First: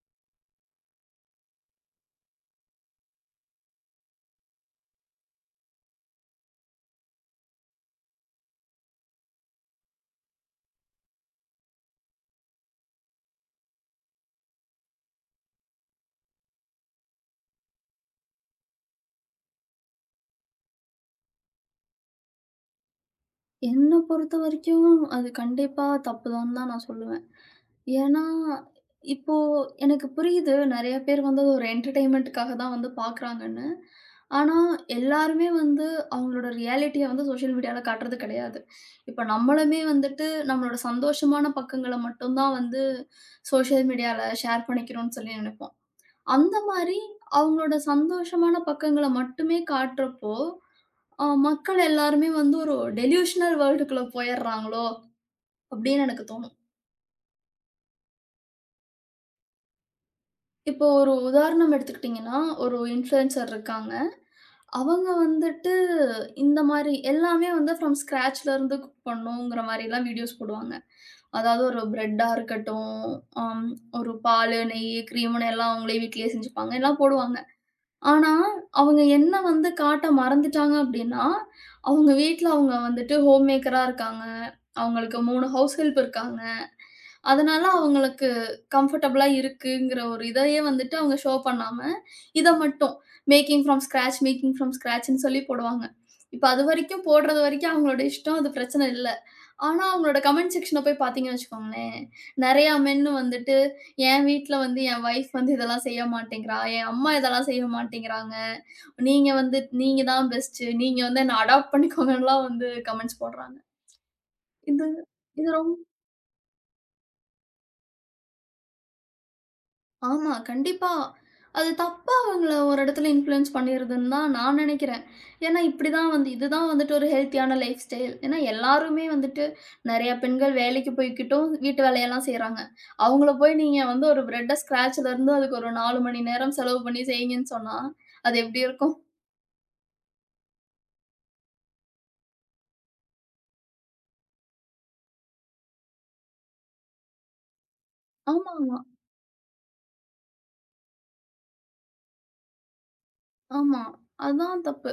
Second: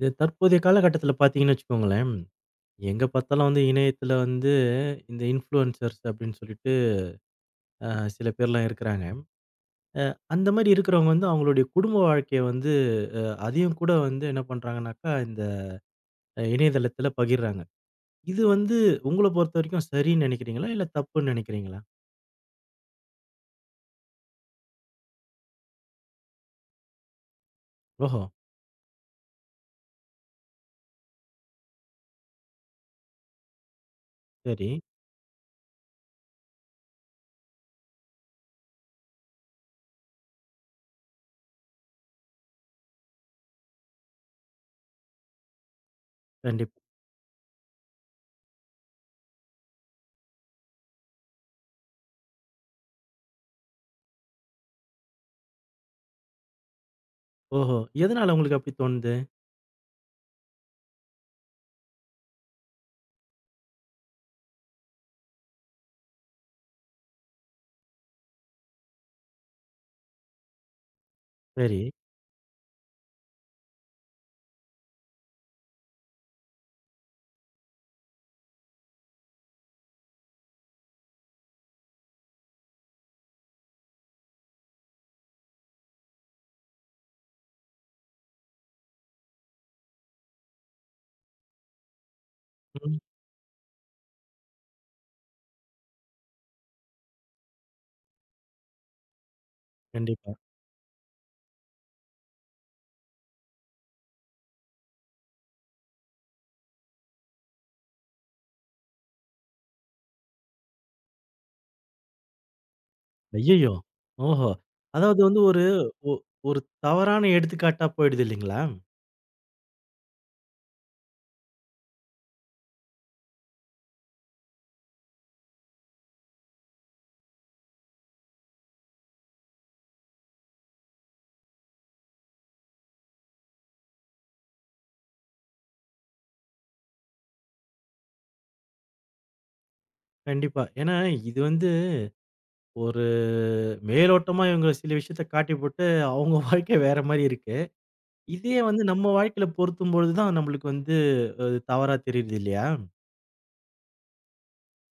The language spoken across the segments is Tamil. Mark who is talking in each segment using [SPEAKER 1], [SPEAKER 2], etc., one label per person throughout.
[SPEAKER 1] இது தற்போதைய காலகட்டத்தில பார்த்தீங்கன்னு வச்சுக்கோங்களேன், எங்க பார்த்தாலும் வந்து இணையத்தில வந்து இந்த இன்ஃப்ளூயன்சர்ஸ் அப்படின்னு சொல்லிட்டு அ சில பேர்லாம் இருக்கிறாங்க. அந்த மாரி இருக்கிறவங்க வந்து அவங்களுடைய குடும்ப வாழ்க்கைய வந்து அதையும் கூட வந்து என்ன பண்றாங்கனாக்கா, இந்த இணையதளத்தில பகிர்றாங்க. இது வந்து உங்கள பொறுத்த வரைக்கும் சரின்னு நினைக்கிறீங்களா? இல்ல தப்புன்னு நினைக்கிறீங்களா?
[SPEAKER 2] என்ன பொறுத்தவரைக்கும் அது கண்டிப்பா தப்புதான்னு தான் நான் சொல்லுவேன்.
[SPEAKER 1] ஓஹோ!
[SPEAKER 2] ஏன்னா, இப்போ எனக்கு புரியுது நெறைய பேர் வந்து அது ஒரு என்டர்டெயின்மென்ட்‌காக தான் வந்து பார்க்குறாங்கன்னு. ஆனா,
[SPEAKER 1] சரி.
[SPEAKER 2] எல்லாருமே வந்து அவங்களோட ரியாலிட்டிய வந்து சோஷியல் மீடியால காட்டுறது கிடையாது. இப்ப நம்மளுமே வந்துட்டு நம்மளோட சந்தோஷமான பக்கங்கள மட்டும் தான் வந்து சோஷியல் மீடியால ஷேர் பண்ணிக்கிறோம்னு சொல்லி நெனைப்போம். அந்த
[SPEAKER 1] கண்டிப்பா.
[SPEAKER 2] மாரி அவங்களோட சந்தோஷமான பக்கங்கள மட்டுமே காட்டுறப்போ மக்கள் எல்லாருமே வந்து ஒரு டெலியூஷனல் வேர்ல்டுக்குள்ள போயிர்றாங்களோ! அப்டின்னு எனக்கு தோணும்.
[SPEAKER 1] ஓஹோ! எதனால உங்களுக்கு அப்படி தோணுது?
[SPEAKER 2] இப்போ ஒரு உதாரணம் எடுத்துக்கிட்டீங்கன்னா, ஒரு இன்ஃப்ளூயன்சர் இருக்காங்க. அவங்க வந்துட்டு இந்த மாரி எல்லாமே வந்து ஃப்ரம் ஸ்க்ராட்ச்ல இருந்து குக் பண்ணுங்கிற மாரிலாம் வீடியோஸ் போடுவாங்க. அதாவது
[SPEAKER 1] சரி.
[SPEAKER 2] ஒரு பிரெட்டா இருக்கட்டும், அம் ஒரு பாலு, நெய்யி, கிரீம்னு எல்லாம் அவங்களே வீட்லயே செஞ்சுப்பாங்க. எல்லாம் போடுவாங்க. ஆனா, அவங்க என்ன வந்து காட்ட மறந்துட்டாங்க அப்டின்னா, அவங்க வீட்ல அவங்க வந்துட்டு ஹோம் மேக்கரா இருக்காங்க. அவங்களுக்கு 3 ஹவுஸ் ஹெல்ப் இருக்காங்க. அதனால அவங்களுக்கு கம்ஃபர்டபுளா இருக்குங்கிற ஒரு இதையே வந்துட்டு அவங்க ஷோ பண்ணாம, இத மட்டும்
[SPEAKER 1] ம்.
[SPEAKER 2] Making from scratch, making from ஸ்க்ராட்ச்ன்னு சொல்லி போடுவாங்க. இப்ப அதுவரைக்கும் போடுறது வரைக்கும் அவங்களோட இஷ்டம். அது பிரச்சனை இல்ல. ஆனா, அவங்களோட
[SPEAKER 1] கண்டிப்பா.
[SPEAKER 2] கமெண்ட் செக்ஷன போய் பார்த்தீங்கன்னு வச்சுக்கோங்களேன், நெறையா மென்னு வந்துட்டு, "என் வீட்ல வந்து என் வைஃப் வந்து இதெல்லாம் செய்ய மாட்டேங்கிறா. என் அம்மா இதெல்லாம் செய்ய மாட்டேங்கிறாங்க. நீங்க வந்து நீங்க தான் பெஸ்ட்டு. நீங்க வந்து என்ன அடாப்ட் பண்ணிக்கோங்கன்லாம்" வந்து கமெண்ட்ஸ் போடுறாங்க.
[SPEAKER 1] ஐயய்யோ! ஓஹோ!
[SPEAKER 2] இது
[SPEAKER 1] அதாவது வந்து
[SPEAKER 2] இது
[SPEAKER 1] ஒரு ஒ ஒரு தவறான எடுத்துக்காட்டா போயிடுது இல்லைங்களா?
[SPEAKER 2] ஆமா, கண்டிப்பா. அது தப்பா அவங்கள ஒரு இடத்துல இன்ஃப்ளூயன்ஸ் பண்ணிருதுன்னு தான் நான் நினைக்கிறேன். ஏன்னா, இப்படி தான் வந்து இதுதான் வந்துட்டு ஒரு ஹெல்த்தியான லைஃப் ஸ்டைல். ஏன்னா, எல்லாருமே வந்துட்டு நெறைய பெண்கள் வேலைக்கு போய்க்கிட்டும் வீட்டு வேலையெல்லாம் செய்றாங்க. அவங்கள போய் நீங்க வந்து ஒரு பிரெட்ட ஸ்க்ராட்ச்லேருந்து அதுக்கு ஒரு 4 மணி நேரம் செலவு பண்ணி செய்யுங்கன்னு சொன்னா, அது எப்படி இருக்கும்?
[SPEAKER 1] கண்டிப்பா. ஏன்னா, இது வந்து ஒரு மேலோட்டமா இவங்க சில விஷயத்த காட்டி போட்டு, அவங்க வாழ்க்கை வேற மாரி இருக்கு. இதே
[SPEAKER 2] ஆமாமா.
[SPEAKER 1] வந்து நம்ம வாழ்க்கையில பொருத்தும்பொழுது தான் நம்மளுக்கு வந்து அது தவறா தெரியுது இல்லையா?
[SPEAKER 2] ஆமா. அதான் தப்பு.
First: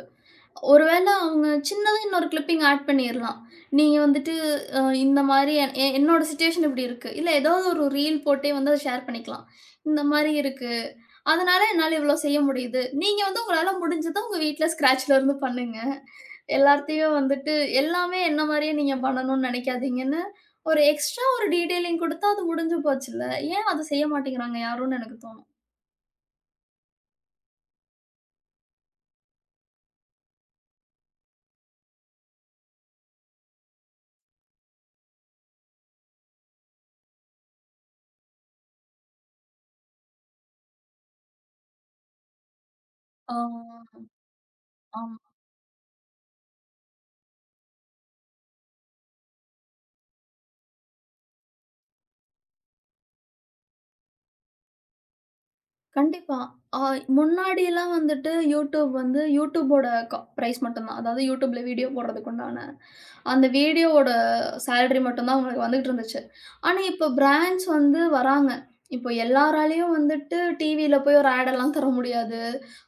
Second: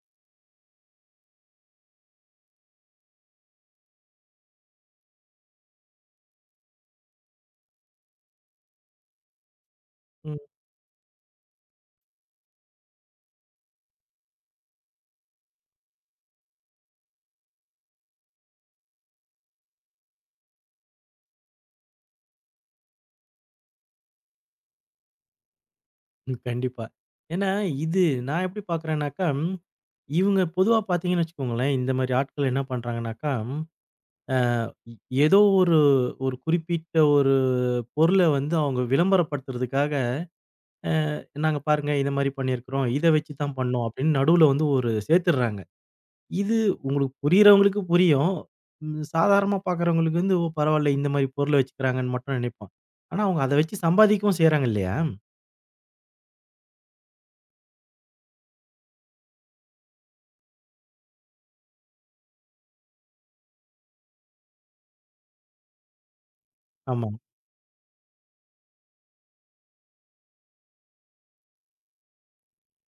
[SPEAKER 2] ஒருவேள அவங்க சின்னதா இன்னொரு கிளிப்பிங் ஆட் பண்ணிர்லாம். நீங்க வந்துட்டு இந்த மாரி என்னோட சிச்சுவேஷன் இப்படி இருக்கு. இல்ல ஏதாவது ஒரு ரீல் போட்டே வந்து அத ஷேர் பண்ணிக்கலாம். இந்த மாரி
[SPEAKER 1] ம்.
[SPEAKER 2] இருக்கு. அதனால என்னால இவ்வளோ செய்ய முடியுது. நீங்க வந்து உங்களால முடிஞ்சத உங்க வீட்ல ஸ்க்ராட்ச்ல இருந்து பண்ணுங்க. எல்லாத்தையும் வந்துட்டு எல்லாமே என்ன மாரியே நீங்க பண்ணணும்னு நெனைக்காதீங்கன்னு, ஒரு எக்ஸ்ட்ரா ஒரு டீட்டெயிலிங் குடுத்தா அது முடிஞ்சு போச்சுல்ல. ஏன் அத செய்ய மாட்டேங்கிறாங்க யாரும்னு எனக்கு தோணும்.
[SPEAKER 1] ம். கண்டிப்பா. ஏன்னா, இது நான் எப்படி பார்க்குறேன்னாக்கா, இவங்க பொதுவா பார்த்தீங்கன்னு வச்சுக்கோங்களேன், இந்த மாரி ஆட்கள் என்ன பண்றாங்கன்னாக்கா, அ ஏதோ ஒரு ஒரு குறிப்பிட்ட ஒரு பொருள வந்து அவங்க விளம்பரப்படுத்துறதுக்காக, "நாங்க பாருங்க இத மாரி பண்ணியிருக்கிறோம். இத வச்சு
[SPEAKER 2] ஆ.
[SPEAKER 1] தான் பண்ணோம்" அப்படின்னு நடுவுல வந்து ஒரு
[SPEAKER 2] ஆமா.
[SPEAKER 1] சேர்த்துடுறாங்க. இது உங்களுக்கு புரியிறவங்களுக்கு புரியும். சாதாரணமா பார்க்குறவங்களுக்கு வந்து, ஓ! பரவால்ல இந்த மாரி பொருள வச்சுக்கிறாங்கன்னு மட்டும் நினைப்போம். ஆனா, அவங்க அத வச்சு சம்பாதிக்கவும் செய்றாங்க இல்லையா?
[SPEAKER 2] கண்டிப்பா. அ முன்னாடிலாம் வந்துட்டு யூடியூப் வந்து யூடியூபோட க பிரைஸ் மட்டும் தான். அதாவது யூடியூப்ல வீடியோ போடுறதுக்கு உண்டான அந்த வீடியோவோட சேலரி மட்டும் தான் உங்களுக்கு வந்துகிட்டு இருந்துச்சு. ஆனா இப்போ
[SPEAKER 1] ஆமா.
[SPEAKER 2] பிராண்ட்ஸ் வந்து வராங்க. இப்போ எல்லாராலயும் வந்துட்டு டிவில போய் ஒரு ஆட் எல்லாம் தர முடியாது.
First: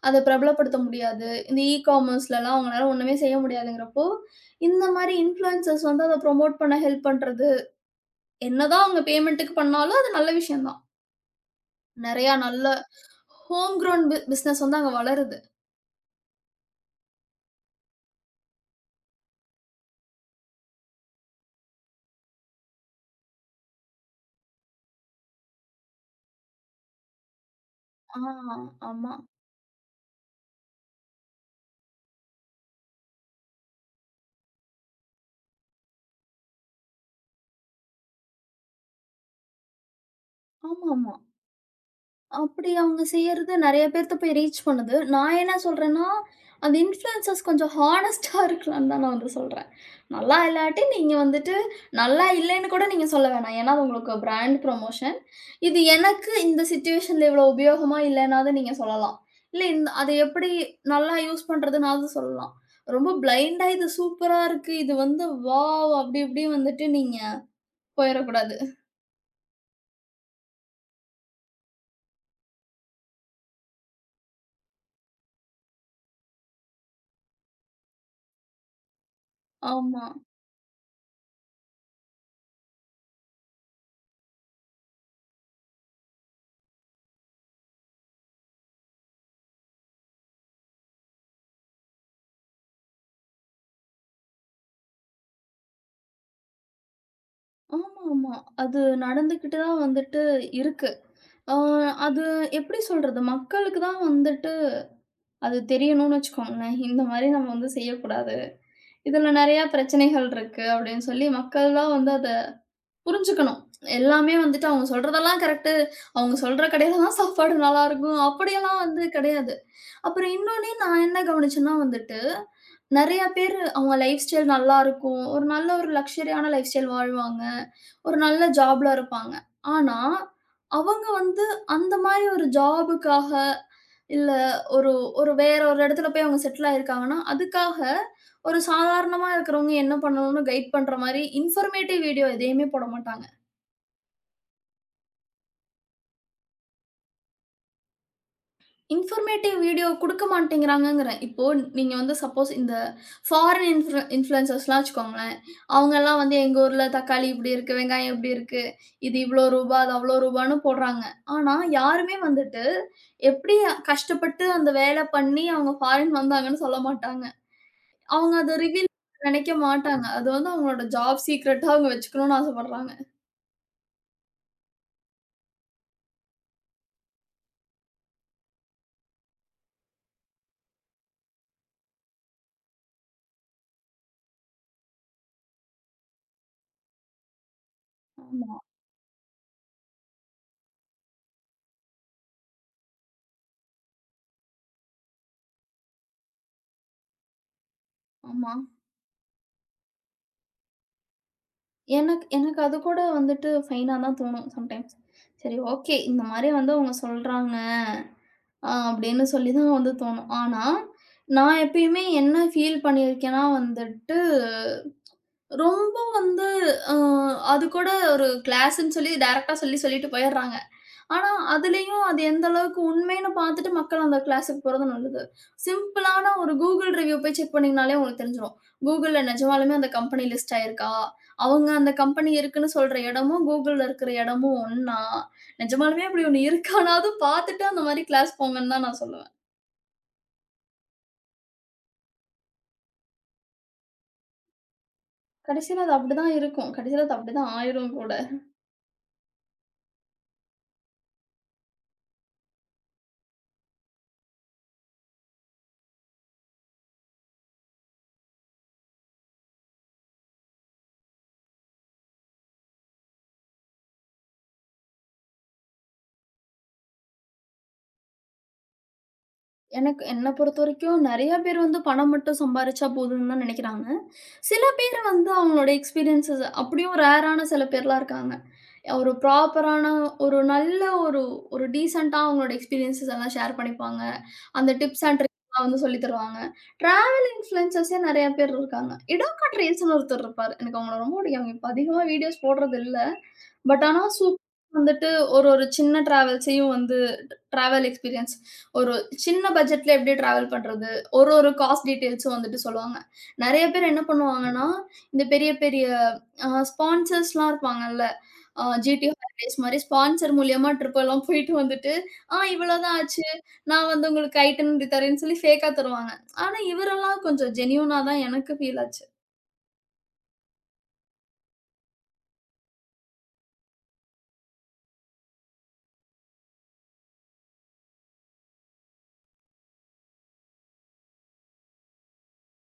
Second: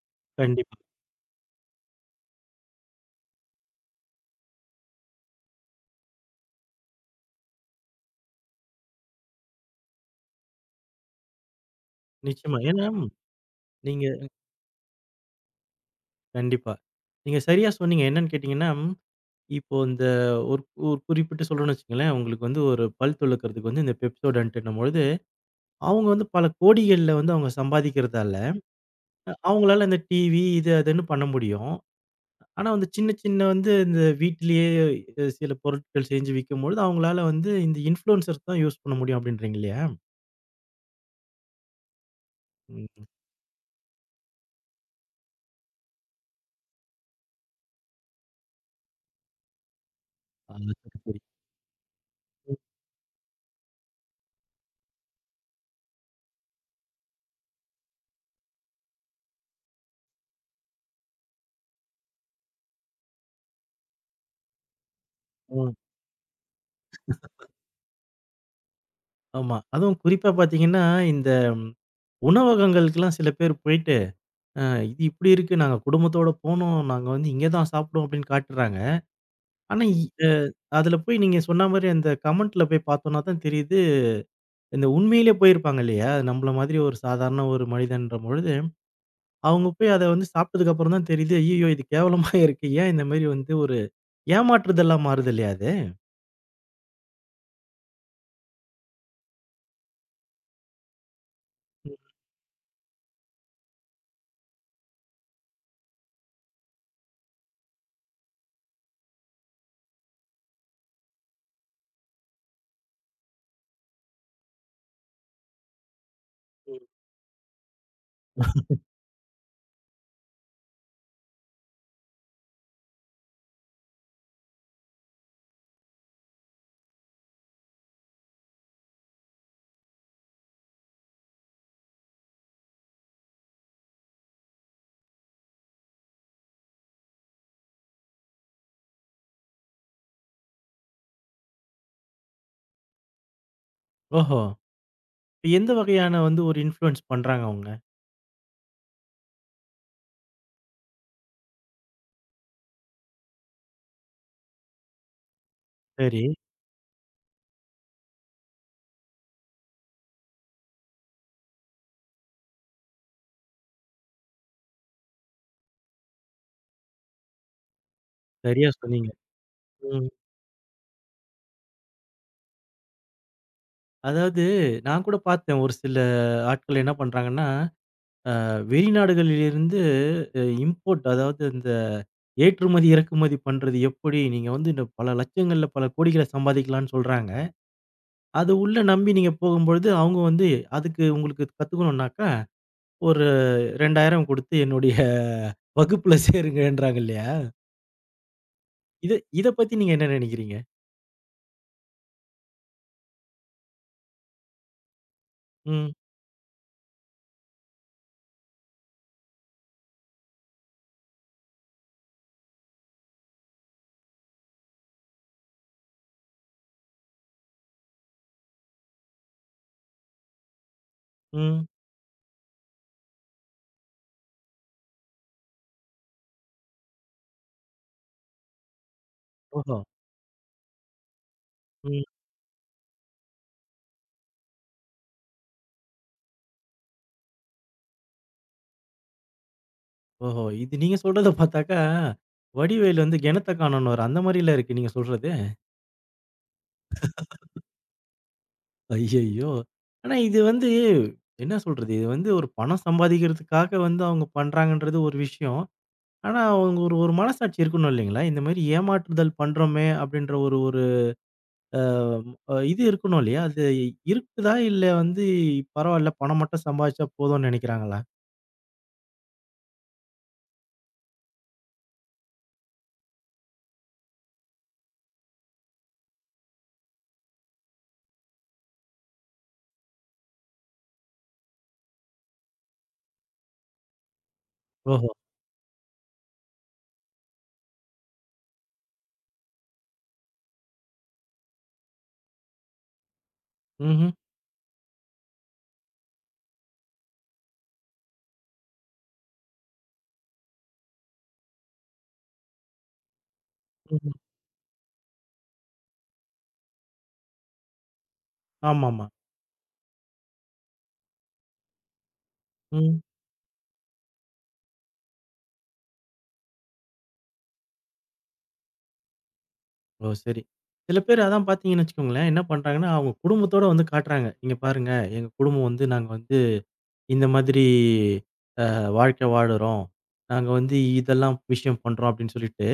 [SPEAKER 2] அத
[SPEAKER 1] கண்டிப்பா.
[SPEAKER 2] பிரபலப்படுத்த முடியாது. இந்த காமர்ஸ்லலாம் அவங்களால ஒண்ணுமே செய்ய முடியாதுங்கிறப்போ, இந்த மாரி இன்ஃப்ளூயன்சர்ஸ் வந்து அத புரமோட் பண்ண ஹெல்ப் பண்றது. என்னதான் அவங்க பேமெண்ட்டுக்கு பண்ணாலும் அது நல்ல விஷயம் தான். நெறையா
[SPEAKER 1] நிச்சயமா.
[SPEAKER 2] நல்ல
[SPEAKER 1] ஏன்னா,
[SPEAKER 2] ஹோம்
[SPEAKER 1] நீங்க
[SPEAKER 2] க்ரவுண்ட் பிசினஸ் வந்து அங்க வளருது.
[SPEAKER 1] கண்டிப்பா. நீங்க சரியா சொன்னீங்க. என்னன்னு கேட்டீங்கன்னா, இப்போ இந்த ஒரு ஒரு குறிப்பிட்டு சொல்றோம்ன்னு வச்சுக்கங்களேன், உங்களுக்கு வந்து ஒரு பல் துலக்கிறதுக்கு வந்து இந்த பெப்சோடன்ட்ன்னும் பொழுது, அவங்க வந்து பல கோடிகள்ல வந்து அவங்க
[SPEAKER 2] ஆ,
[SPEAKER 1] சம்பாதிக்கிறதால,
[SPEAKER 2] ஆமா.
[SPEAKER 1] அவங்களால இந்த டிவி இது அதுன்னு பண்ண முடியும். ஆனா வந்து சின்ன சின்ன வந்து இந்த வீட்டிலேயே சில பொருட்கள் செஞ்சு விக்கும்பொழுது, அவங்களால வந்து இந்த இன்ஃப்ளூயன்சர்ஸ் தான் யூஸ் பண்ண முடியும் அப்படின்றீங்க இல்லையா?
[SPEAKER 2] ஆமாமா. அப்படி அவங்க
[SPEAKER 1] ம்.
[SPEAKER 2] செய்யறது நெறைய பேர்த்த போய் ரீச் பண்ணுது. நான் என்ன சொல்றேன்னா, அந்த இன்ஃப்ளூயன்சர்ஸ் கொஞ்சம் ஹானஸ்ட்டா இருக்கலாம்ன்னு தான் நான் வந்து சொல்றேன். நல்லா
[SPEAKER 1] ஆ
[SPEAKER 2] இல்லாட்டி
[SPEAKER 1] சரி,
[SPEAKER 2] நீங்க
[SPEAKER 1] சரி.
[SPEAKER 2] வந்துட்டு நல்லா இல்லைன்னு கூட நீங்க சொல்ல வேணாம். ஏன்னா, அது உங்களுக்கு பிராண்ட் ப்ரமோஷன். இது எனக்கு இந்த சிச்சுவேஷன்ல இவ்வளோ உபயோகமா இல்லைன்னாவது நீங்க சொல்லலாம். இல்ல இந்த அத எப்படி நல்லா யூஸ் பண்றதுனாவது சொல்லலாம். ரொம்ப பிளைண்டா இது சூப்பரா இருக்கு. இது வந்து
[SPEAKER 1] ம்.
[SPEAKER 2] வாவ்! அப்படி இப்படி வந்துட்டு நீங்க போயிறக்கூடாது.
[SPEAKER 1] ஆமா. அதுவும் குறிப்பா பார்த்தீங்கன்னா, இந்த ம், உணவகங்களுக்கெல்லாம் சில பேர் போயிட்டு, "அ இது இப்படி இருக்கு. நாங்க குடும்பத்தோட போனோம். நாங்க வந்து இங்க தான் சாப்பிடுவோம்" அப்படின்னு காட்டுறாங்க. ஆனா இ
[SPEAKER 2] ஆமா.
[SPEAKER 1] அ அதில போய் நீங்க சொன்ன மாரி அந்த கமெண்ட்ல போய் பார்த்தோம்னா தான் தெரியுது, இந்த உண்மையிலேயே போயிருப்பாங்க இல்லையா? நம்மள மாதிரி ஒரு சாதாரண ஒரு மனிதன்ற பொழுது அவங்க போய் அத வந்து சாப்பிட்டதுக்கு அப்புறம் தான் தெரியுது, ஐய்யயோ! இது கேவலமா இருக்கு. ஏன் இந்த மாரி வந்து ஒரு ஏமாற்றுதலா மாறுது இல்லையா அது?
[SPEAKER 2] ஆமாமா. அது நடந்துக்கிட்டு தான் வந்துட்டு இருக்கு. அ
[SPEAKER 1] ம்.
[SPEAKER 2] அது எப்படி சொல்றது? மக்களுக்கு தான் வந்துட்டு அது தெரியணும்னு வச்சுக்கோங்களேன். இந்த மாரி நம்ம வந்து செய்யக்கூடாது. இதுல நெறையா பிரச்சனைகள் இருக்கு அப்படின்னு சொல்லி மக்கள்லாம் வந்து அத புரிஞ்சுக்கணும். எல்லாமே வந்துட்டு அவங்க சொல்றதெல்லாம் கரெக்ட்டு. அவங்க சொல்ற கடையில தான் சாப்பாடு நல்லாருக்கும். அப்படியெல்லாம் வந்து கிடையாது. அப்புறம் இன்னொன்னே நான் என்ன கவனிச்சேன்னா வந்துட்டு நெறையா பேரு அவங்க லைஃப் ஸ்டைல் நல்லாருக்கும். ஒரு நல்ல ஒரு லக்ஸரியான லைஃப் ஸ்டைல் வாழ்வாங்க. ஒரு நல்ல ஜாப்ல இருப்பாங்க. ஆனா, அவங்க வந்து அந்த மாரி ஒரு ஜாபுக்காக, இல்ல ஒரு ஒரு வேற ஒரு இடத்துல போய் அவங்க செட்டில் ஆயிருக்காங்கன்னா, அதுக்காக ஒரு சாதாரணமா இருக்கிறவங்க என்ன பண்ணணும்னு கைட் பண்ற மாரி இன்ஃபர்மேட்டிவ் வீடியோ எதையுமே போட மாட்டாங்க.
[SPEAKER 1] ஓஹோ! இப்ப எந்த வகையான வந்து ஒரு இன்ஃப்ளூயன்ஸ் பண்றாங்க அவங்க?
[SPEAKER 2] இன்ஃபர்மேட்டிவ் வீடியோ குடுக்க மாட்டேங்கிறாங்கங்கிறேன். இப்போ நீங்க வந்து சப்போஸ் இந்த ஃபாரின் இன்ஃப்ளூயன்சர்ஸ்லாம் வச்சுக்கோங்களேன். அவங்கலாம்
[SPEAKER 1] சரி.
[SPEAKER 2] வந்து எங்க ஊர்ல தக்காளி இப்டி இருக்கு, வெங்காயம் இப்டி இருக்கு, இது இவ்ளோ ரூபா, அது அவ்ளோ ரூபான்னு போடுறாங்க. ஆனா, யாருமே வந்துட்டு எப்டி கஷ்டப்பட்டு அந்த வேல பண்ணி அவங்க ஃபாரின் வந்தாங்கன்னு சொல்ல மாட்டாங்க. அவங்க அத
[SPEAKER 1] சரியா
[SPEAKER 2] ரிவீல்
[SPEAKER 1] சொன்னீங்க.
[SPEAKER 2] நெனைக்க மாட்டாங்க.
[SPEAKER 1] ம்.
[SPEAKER 2] அது வந்து அவங்களோட ஜாப் சீக்ரெட்டா அவங்க வச்சுக்கணும்னு ஆசைப்படுறாங்க.
[SPEAKER 1] அதாவது நான் கூட பார்த்தேன் ஒரு சில ஆட்கள் என்ன பண்றாங்கன்னா, வெளிநாடுகளிலிருந்து இம்போர்ட் அதாவது இந்த ஏற்றுமதி, இறக்குமதி பண்றது எப்படி? நீங்க வந்து இந்த பல லட்சங்கள்ல பல கோடிகள சம்பாதிக்கலாம்ன்னு சொல்றாங்க. அது
[SPEAKER 2] ஆமா,
[SPEAKER 1] உள்ள நம்பி நீங்க போகும்பொழுது, அவங்க வந்து அதுக்கு உங்களுக்கு கத்துக்கணும்னாக்கா ஒரு 2000 குடுத்து என்னுடைய வகுப்புல சேருங்கன்றாங்க இல்லையா?
[SPEAKER 2] ஆமா.
[SPEAKER 1] இது இத பத்தி நீங்க என்ன நினைக்கிறீங்க?
[SPEAKER 2] எனக்கு எனக்கு அது கூட வந்துட்டு ஃபைனா தான் தோணும் சம்டைம்ஸ். சரி
[SPEAKER 1] ம்,
[SPEAKER 2] ஓகே, இந்த மாரி வந்து அவங்க சொல்றாங்க, அப்படின்னு சொல்லி தான் வந்து தோணும். ஆனா, நான் எப்பயுமே என்ன ஃபீல் பண்ணியிருக்கேன்னா வந்துட்டு, ரொம்ப வந்து அ அது கூட ஒரு கிளாஸ்ன்னு சொல்லி டைரக்ட்டா சொல்லி சொல்லிட்டு போயிடுறாங்க. ஆனா,
[SPEAKER 1] ம்.
[SPEAKER 2] அதுலயும் அது எந்த அளவுக்கு உண்மைன்னு பார்த்துட்டு மக்கள் அந்த கிளாஸுக்கு போறது நல்லது. சிம்பிளான ஒரு Google ரிவ்யூ போய் செக் பண்ணீங்கனாலே உங்களுக்கு தெரிஞ்சிரும். Googleல நிஜமாலுமே
[SPEAKER 1] ஓஹோ!
[SPEAKER 2] அந்த கம்பெனி லிஸ்ட் ஆயிருக்கா? அவங்க அந்த
[SPEAKER 1] ம்.
[SPEAKER 2] கம்பெனி இருக்குன்னு சொல்ற இடமும், Googleல இருக்கிற இடமும் ஒண்ணா? நிஜமாலுமே அப்படி ஒண்ணு இருக்கானாவது பார்த்துட்டு அந்த மாரி கிளாஸ் போங்கன்னு தான் நான் சொல்லுவேன்.
[SPEAKER 1] ஓஹோ! இது நீங்க சொல்றத பார்த்தாக்கா, வடிவேலு வந்து கிணத்த காணோன்னுவாரு. அந்த மாரில இருக்கு நீங்க சொல்றது.
[SPEAKER 2] கடைசியில அது அப்படிதான் இருக்கும். கடைசியில அது அப்படிதான் ஆயிரும் கூட.
[SPEAKER 1] ஐய்யய்யோ! ஆனா இது வந்து என்ன சொல்றது? இது வந்து ஒரு பணம் சம்பாதிக்கிறதுக்காக வந்து அவங்க பண்றாங்கன்றது ஒரு விஷயம். ஆனா அவங்க ஒரு ஒரு மனசாட்சி இருக்கணும் இல்லைங்களா? இந்த மாரி ஏமாற்றுதல் பண்றோமே! அப்படின்ற ஒரு ஒரு அம், அ இது இருக்கணும் இல்லையா? அது இருக்குதா? இல்ல வந்து பரவால்ல பணம் மட்டும் சம்பாதிச்சா போதும்ன்னு நெனைக்கிறாங்களா?
[SPEAKER 2] எனக்கு என்ன பொறுத்தவரைக்கும் நெறைய பேர் வந்து பணம் மட்டும் சம்பாரிச்சா போதும்ன்னு தான் நெனைக்கிறாங்க. சில பேர் வந்து அவங்களோட எக்ஸ்பீரியன்ஸஸ் அப்படியும் ரேரான சில பேர்லாம் இருக்காங்க. ஒரு ப்ராப்பரான ஒரு நல்ல ஒரு ஒரு டீசென்ட்டா அவங்களோட எக்ஸ்பீரியன்ஸஸ் எல்லாம் ஷேர் பண்ணிப்பாங்க. அந்த டிப்ஸ்
[SPEAKER 1] ஓஹோ!
[SPEAKER 2] அண்ட் ட்ரிக்ஸ்லாம் வந்து சொல்லி தருவாங்க. டிராவல் இன்ஃப்ளூயன்சர்ஸே நெறைய பேர் இருக்காங்க. இடோக்கட் ரேஸ்ன்னு ஒருத்தர் இருப்பாரு. எனக்கு அவங்கள ரொம்ப பிடிக்கும். அவங்க இப்ப அதிகமா வீடியோஸ் போடுறது இல்ல. பட் ஆனா
[SPEAKER 1] ம்ஹ்ம்,
[SPEAKER 2] சூப்பரா வந்துட்டு ஒரு ஒரு சின்ன டிராவல்ஸையும் வந்து டிராவல் எக்ஸ்பீரியன்ஸ் ஒரு சின்ன பட்ஜெட்ல எப்படி டிராவல் பண்றது? ஒரு ஒரு காஸ்ட் டீட்டெயில்ஸும் வந்துட்டு சொல்லுவாங்க. நெறைய பேர் என்ன
[SPEAKER 1] ம்ஹ்ம்.
[SPEAKER 2] பண்ணுவாங்கன்னா, இந்த பெரிய பெரிய ஸ்பான்சர்ஸ்லாம் இருப்பாங்கல்ல.
[SPEAKER 1] ஆமாமா.
[SPEAKER 2] ஜிடி ஹாலிடேஸ் மாரி ஸ்பான்சர் மூலியமா ட்ரிப் எல்லாம் போயிட்டு வந்துட்டு, "ஆ இவ்வளோதான்
[SPEAKER 1] ம்.
[SPEAKER 2] ஆச்சு. நான் வந்து உங்களுக்கு ஐட்டன் இப்படி தரேன்னு" சொல்லி ஃபேக்கா தருவாங்க. ஆனா இவரெல்லாம் கொஞ்சம் ஜென்யூனா தான் எனக்கு ஃபீல் ஆச்சு.
[SPEAKER 1] ஓ! சரி. சில பேர் அதான் பார்த்தீங்கன்னு வச்சுக்கோங்களேன், என்ன பண்றாங்கன்னா, அவங்க குடும்பத்தோட வந்து காட்டுறாங்க. "இங்க பாருங்க, எங்க குடும்பம் வந்து நாங்க வந்து இந்த மாதிரி அ வாழ்க்கை வாழுறோம். நாங்க வந்து இதெல்லாம் விஷயம் பண்றோம்" அப்படின்னு சொல்லிட்டு.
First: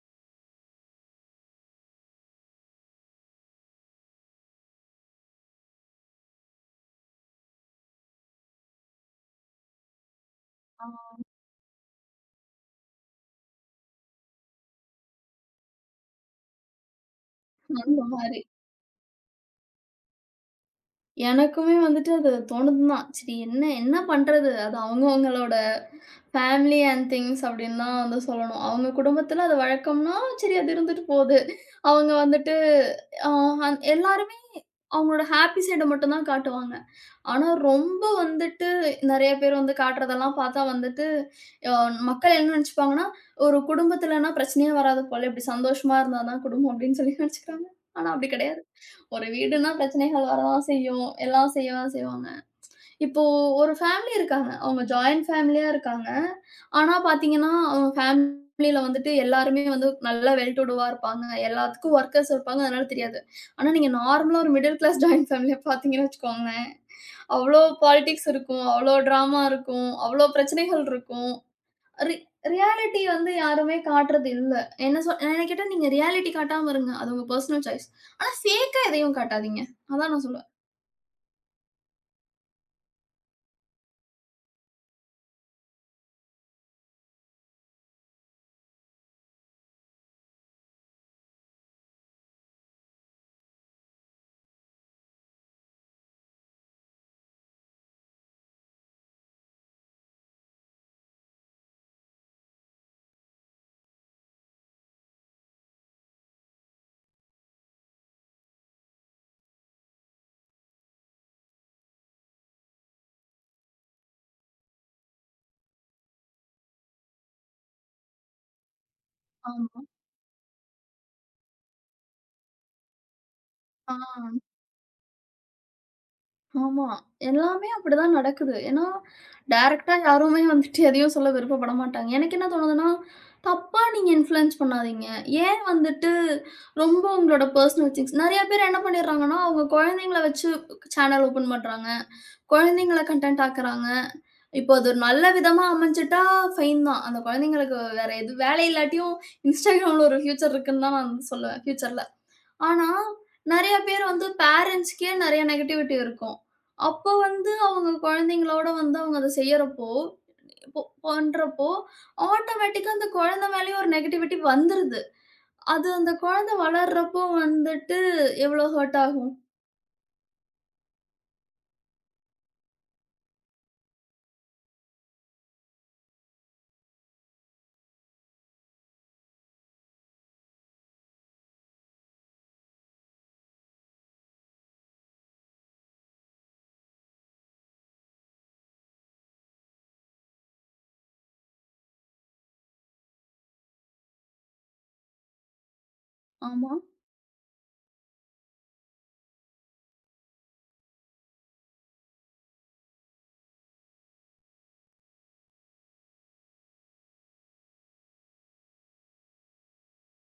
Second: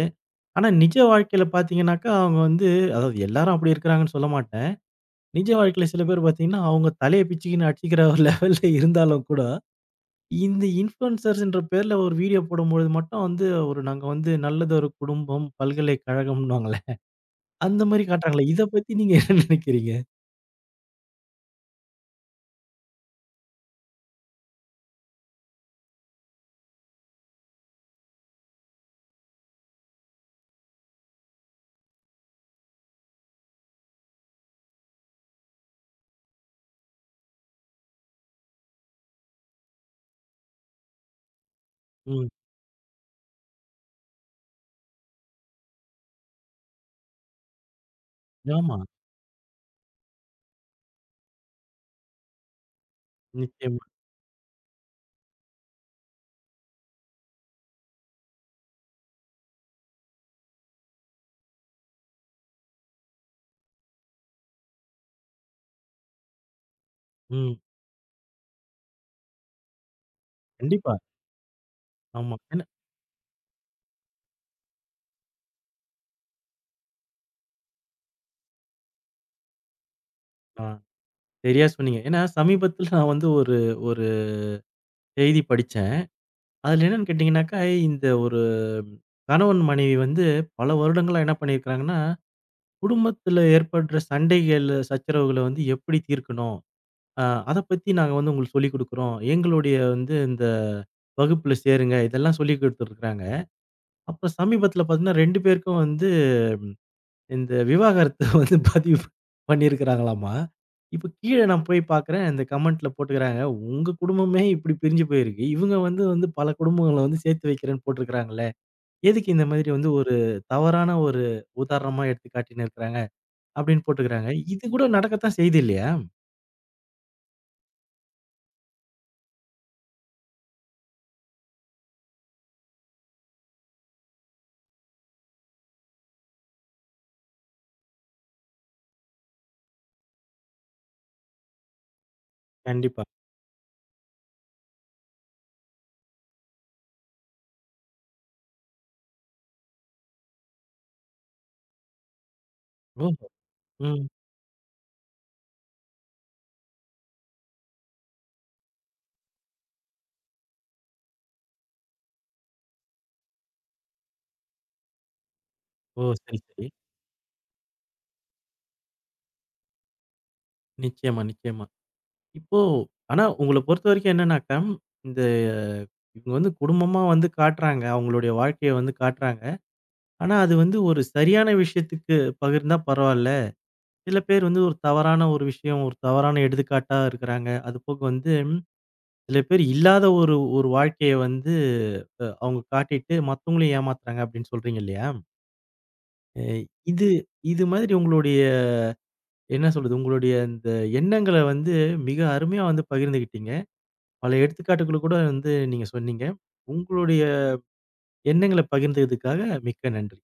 [SPEAKER 1] ஆனா நிஜ வாழ்க்கையில பார்த்தீங்கன்னாக்கா, அவங்க வந்து அதாவது எல்லாரும் அப்படி இருக்கிறாங்கன்னு சொல்ல மாட்டேன். நிஜ வாழ்க்கையில சில பேர் பார்த்தீங்கன்னா, அவங்க தலைய பிச்சுக்கின்னு அடிச்சுக்கிற ஒரு லெவல்ல இருந்தாலும் கூட, இந்த
[SPEAKER 2] ஆ.
[SPEAKER 1] இன்ஃப்ளூயன்சர்ஸ்ன்ற பேர்ல ஒரு வீடியோ போடும்பொழுது மட்டும் வந்து, ஒரு நாங்க வந்து நல்லது ஒரு குடும்பம், பல்கலைக்கழகம்ன்னுவாங்களே, அந்த
[SPEAKER 2] அந்த
[SPEAKER 1] மாரி
[SPEAKER 2] மாரி.
[SPEAKER 1] காட்டுறாங்களே. இத பத்தி நீங்க என்ன நினைக்கிறீங்க?
[SPEAKER 2] எனக்குமே வந்துட்டு அது தோணுது தான். சரி என்ன என்ன பண்றது? அது அவங்கவங்களோட ஃபேமிலி அண்ட் திங்ஸ் அப்படின்னு தான் வந்து சொல்லணும். அவங்க குடும்பத்தில அது வழக்கம்னா, சரி அது இருந்துட்டு போது. அவங்க வந்துட்டு அ அந் எல்லாருமே அவங்களோட ஹாப்பி சைட மட்டும் தான் காட்டுவாங்க. ஆனா ரொம்ப வந்துட்டு நெறைய பேர் வந்து காட்டுறதெல்லாம் பார்த்தா வந்துட்டு, அ
[SPEAKER 1] ம்.
[SPEAKER 2] மக்கள் என்ன நெனச்சுப்பாங்கன்னா, ஒரு குடும்பத்திலன்னா பிரச்சனையே வராது போல, இப்படி சந்தோஷமா இருந்தா தான் குடும்பம் அப்படின்னு சொல்லி நெனச்சுக்கிறாங்க. ஆனா அப்படி கெடையாது.
[SPEAKER 1] ஆமா.
[SPEAKER 2] ஒரு வீடுன்னா பிரச்சனைகள் வரதான் செய்யும். எல்லாம் செய்ய தான் செய்வாங்க. இப்போ ஒரு
[SPEAKER 1] நிச்சயமா.
[SPEAKER 2] ஃபேமிலி இருக்காங்க. அவங்க ஜாயிண்ட் ஃபேமிலியா இருக்காங்க. ஆனா பார்த்தீங்கன்னா, அவங்க ஃபேமிலில வந்துட்டு எல்லாருமே வந்து நல்லா வெல் டு டூவா இருப்பாங்க. எல்லாத்துக்கும் ஒர்க்கர்ஸ் இருப்பாங்க. அதனால தெரியாது. ஆனா நீங்க நார்மலா ஒரு மிடில் கிளாஸ் ஜாயிண்ட் ஃபேமிலிய பார்த்தீங்கன்னு வச்சுக்கோங்களேன்,
[SPEAKER 1] ம்.
[SPEAKER 2] அவ்ளோ பாலிடிக்ஸ் இருக்கும். அவ்ளோ ட்ராமா இருக்கும். அவ்ளோ பிரச்சனைகள்
[SPEAKER 1] கண்டிப்பா.
[SPEAKER 2] இருக்கும். ரி
[SPEAKER 1] ஆமா. ஏன்னா
[SPEAKER 2] ரியாலிட்டி வந்து யாருமே காட்டுறது இல்ல. என்ன சொ என்ன கேட்டா நீங்க ரியாலிட்டி காட்டாம இருங்க. அது உங்க பெர்சனல் சாய்ஸ். ஆனா ஃபேக்கா எதையும் காட்டாதீங்க. அதான் நான் சொல்லுவேன்.
[SPEAKER 1] ஆ சரியா சொன்னீங்க. ஏன்னா சமீபத்தில நான் வந்து ஒரு ஒரு செய்தி படிச்சேன். அதில என்னன்னு கேட்டீங்கன்னாக்கா, இந்த ஒரு கணவன், மனைவி வந்து பல வருடங்களா என்ன பண்ணியிருக்கிறாங்கன்னா குடும்பத்துல ஏற்படுற சண்டைகள், சச்சரவுகள வந்து எப்படி தீர்க்கணும்? அ அத பத்தி நாங்க வந்து உங்களுக்கு சொல்லிக் குடுக்குறோம். எங்களுடைய வந்து இந்த வகுப்புல சேருங்க. இதெல்லாம் சொல்லிக் குடுத்துருக்காங்க. அப்புறம் சமீபத்துல பார்த்தீங்கன்னா, 2 பேருக்கும் வந்து இந்த விவாகரத்த வந்து பதிவு பண்ணியிருக்கிறாங்களாமா. இப்ப கீழ நான் போய் பார்க்குறேன். இந்த கமெண்ட்ல போட்டுக்கிறாங்க. உங்க குடும்பமே இப்படி பிரிஞ்சு போயிருக்கு. இவங்க வந்து வந்து பல குடும்பங்கள வந்து சேர்த்து வைக்கிறேன்னு போட்டிருக்கிறாங்களே. எதுக்கு இந்த மாதிரி
[SPEAKER 2] ஆமா.
[SPEAKER 1] வந்து ஒரு தவறான ஒரு உதாரணமா எடுத்து காட்டின்னு இருக்கிறாங்க? அப்படின்னு
[SPEAKER 2] ஆ.
[SPEAKER 1] போட்டுக்கிறாங்க. இது கூட நடக்கத்தான் செய்யுது இல்லையா?
[SPEAKER 2] ஆமா. எல்லாமே அப்படிதான் நடக்குது. ஏன்னா, டைரக்ட்டா யாருமே வந்துட்டு எதையும் சொல்ல விருப்பப்பட மாட்டாங்க. எனக்கு என்ன தோணுதுன்னா, தப்பா நீங்க இன்ஃப்ளூயன்ஸ் பண்ணாதீங்க. ஏன் வந்துட்டு ரொம்ப உங்களோட பர்சனல் திங்ஸ் நெறைய பேர் என்ன பண்ணிடுறாங்கன்னா, அவங்க குழந்தைங்கள வச்சு சேனல் ஓப்பன் பண்றாங்க. குழந்தைங்கள
[SPEAKER 1] கண்டிப்பா.
[SPEAKER 2] கன்டென்ட் ஆக்குறாங்க. இப்போ அது ஒரு நல்ல விதமா அமைஞ்சுட்டா ஃபைன் தான். அந்த குழந்தைங்களுக்கு வேற எது வேலை இல்லாட்டியும் Instagramல ஒரு ஃபியூச்சர் இருக்குன்னு தான் நான் வந்து சொல்லுவேன், ஃபியூச்சர்ல. ஆனா,
[SPEAKER 1] ஓஹோ!
[SPEAKER 2] நெறைய பேர்
[SPEAKER 1] ம்.
[SPEAKER 2] வந்து பேரண்ட்ஸ்க்கே நெறைய நெகட்டிவிட்டி இருக்கும். அப்போ வந்து அவங்க குழந்தைங்களோட வந்து அவங்க அத செய்யறப்போ, இப்போ பண்றப்போ, ஆட்டோமேட்டிக்கா அந்த குழந்தை மேலயும் ஒரு நெகட்டிவிட்டி வந்துருது. அது
[SPEAKER 1] ஓ!
[SPEAKER 2] அந்த
[SPEAKER 1] சரி,
[SPEAKER 2] குழந்தை
[SPEAKER 1] சரி.
[SPEAKER 2] வளர்றப்போ வந்துட்டு எவ்வளோ ஹர்ட் ஆகும்?
[SPEAKER 1] நிச்சயமா, நிச்சயமா. இப்போ ஆனா உங்கள பொறுத்தவரைக்கும் என்னன்னாக்கா, இந்த இவங்க வந்து குடும்பமா வந்து காட்டுறாங்க. அவங்களுடைய வாழ்க்கைய வந்து காட்டுறாங்க. ஆனா அது வந்து ஒரு சரியான விஷயத்துக்கு பகிர்ந்தா பரவால்ல. சில பேர் வந்து ஒரு தவறான ஒரு விஷயம், ஒரு தவறான எடுத்துக்காட்டா இருக்கிறாங்க. அதுபோக வந்து சில பேர் இல்லாத ஒரு ஒரு வாழ்க்கைய வந்து அவங்க காட்டிட்டு மத்தவங்களையும் ஏமாத்துறாங்க அப்படின்னு சொல்றீங்க இல்லையா? அ
[SPEAKER 2] ஆமா.
[SPEAKER 1] இது இது மாதிரி உங்களுடைய என்ன சொல்றது? உங்களுடைய இந்த எண்ணங்கள வந்து மிக அருமையா வந்து பகிர்ந்துகிட்டீங்க. பல எடுத்துக்காட்டுகள கூட வந்து நீங்க சொன்னீங்க. உங்களுடைய எண்ணங்கள பகிர்ந்ததுக்காக மிக்க நன்றி.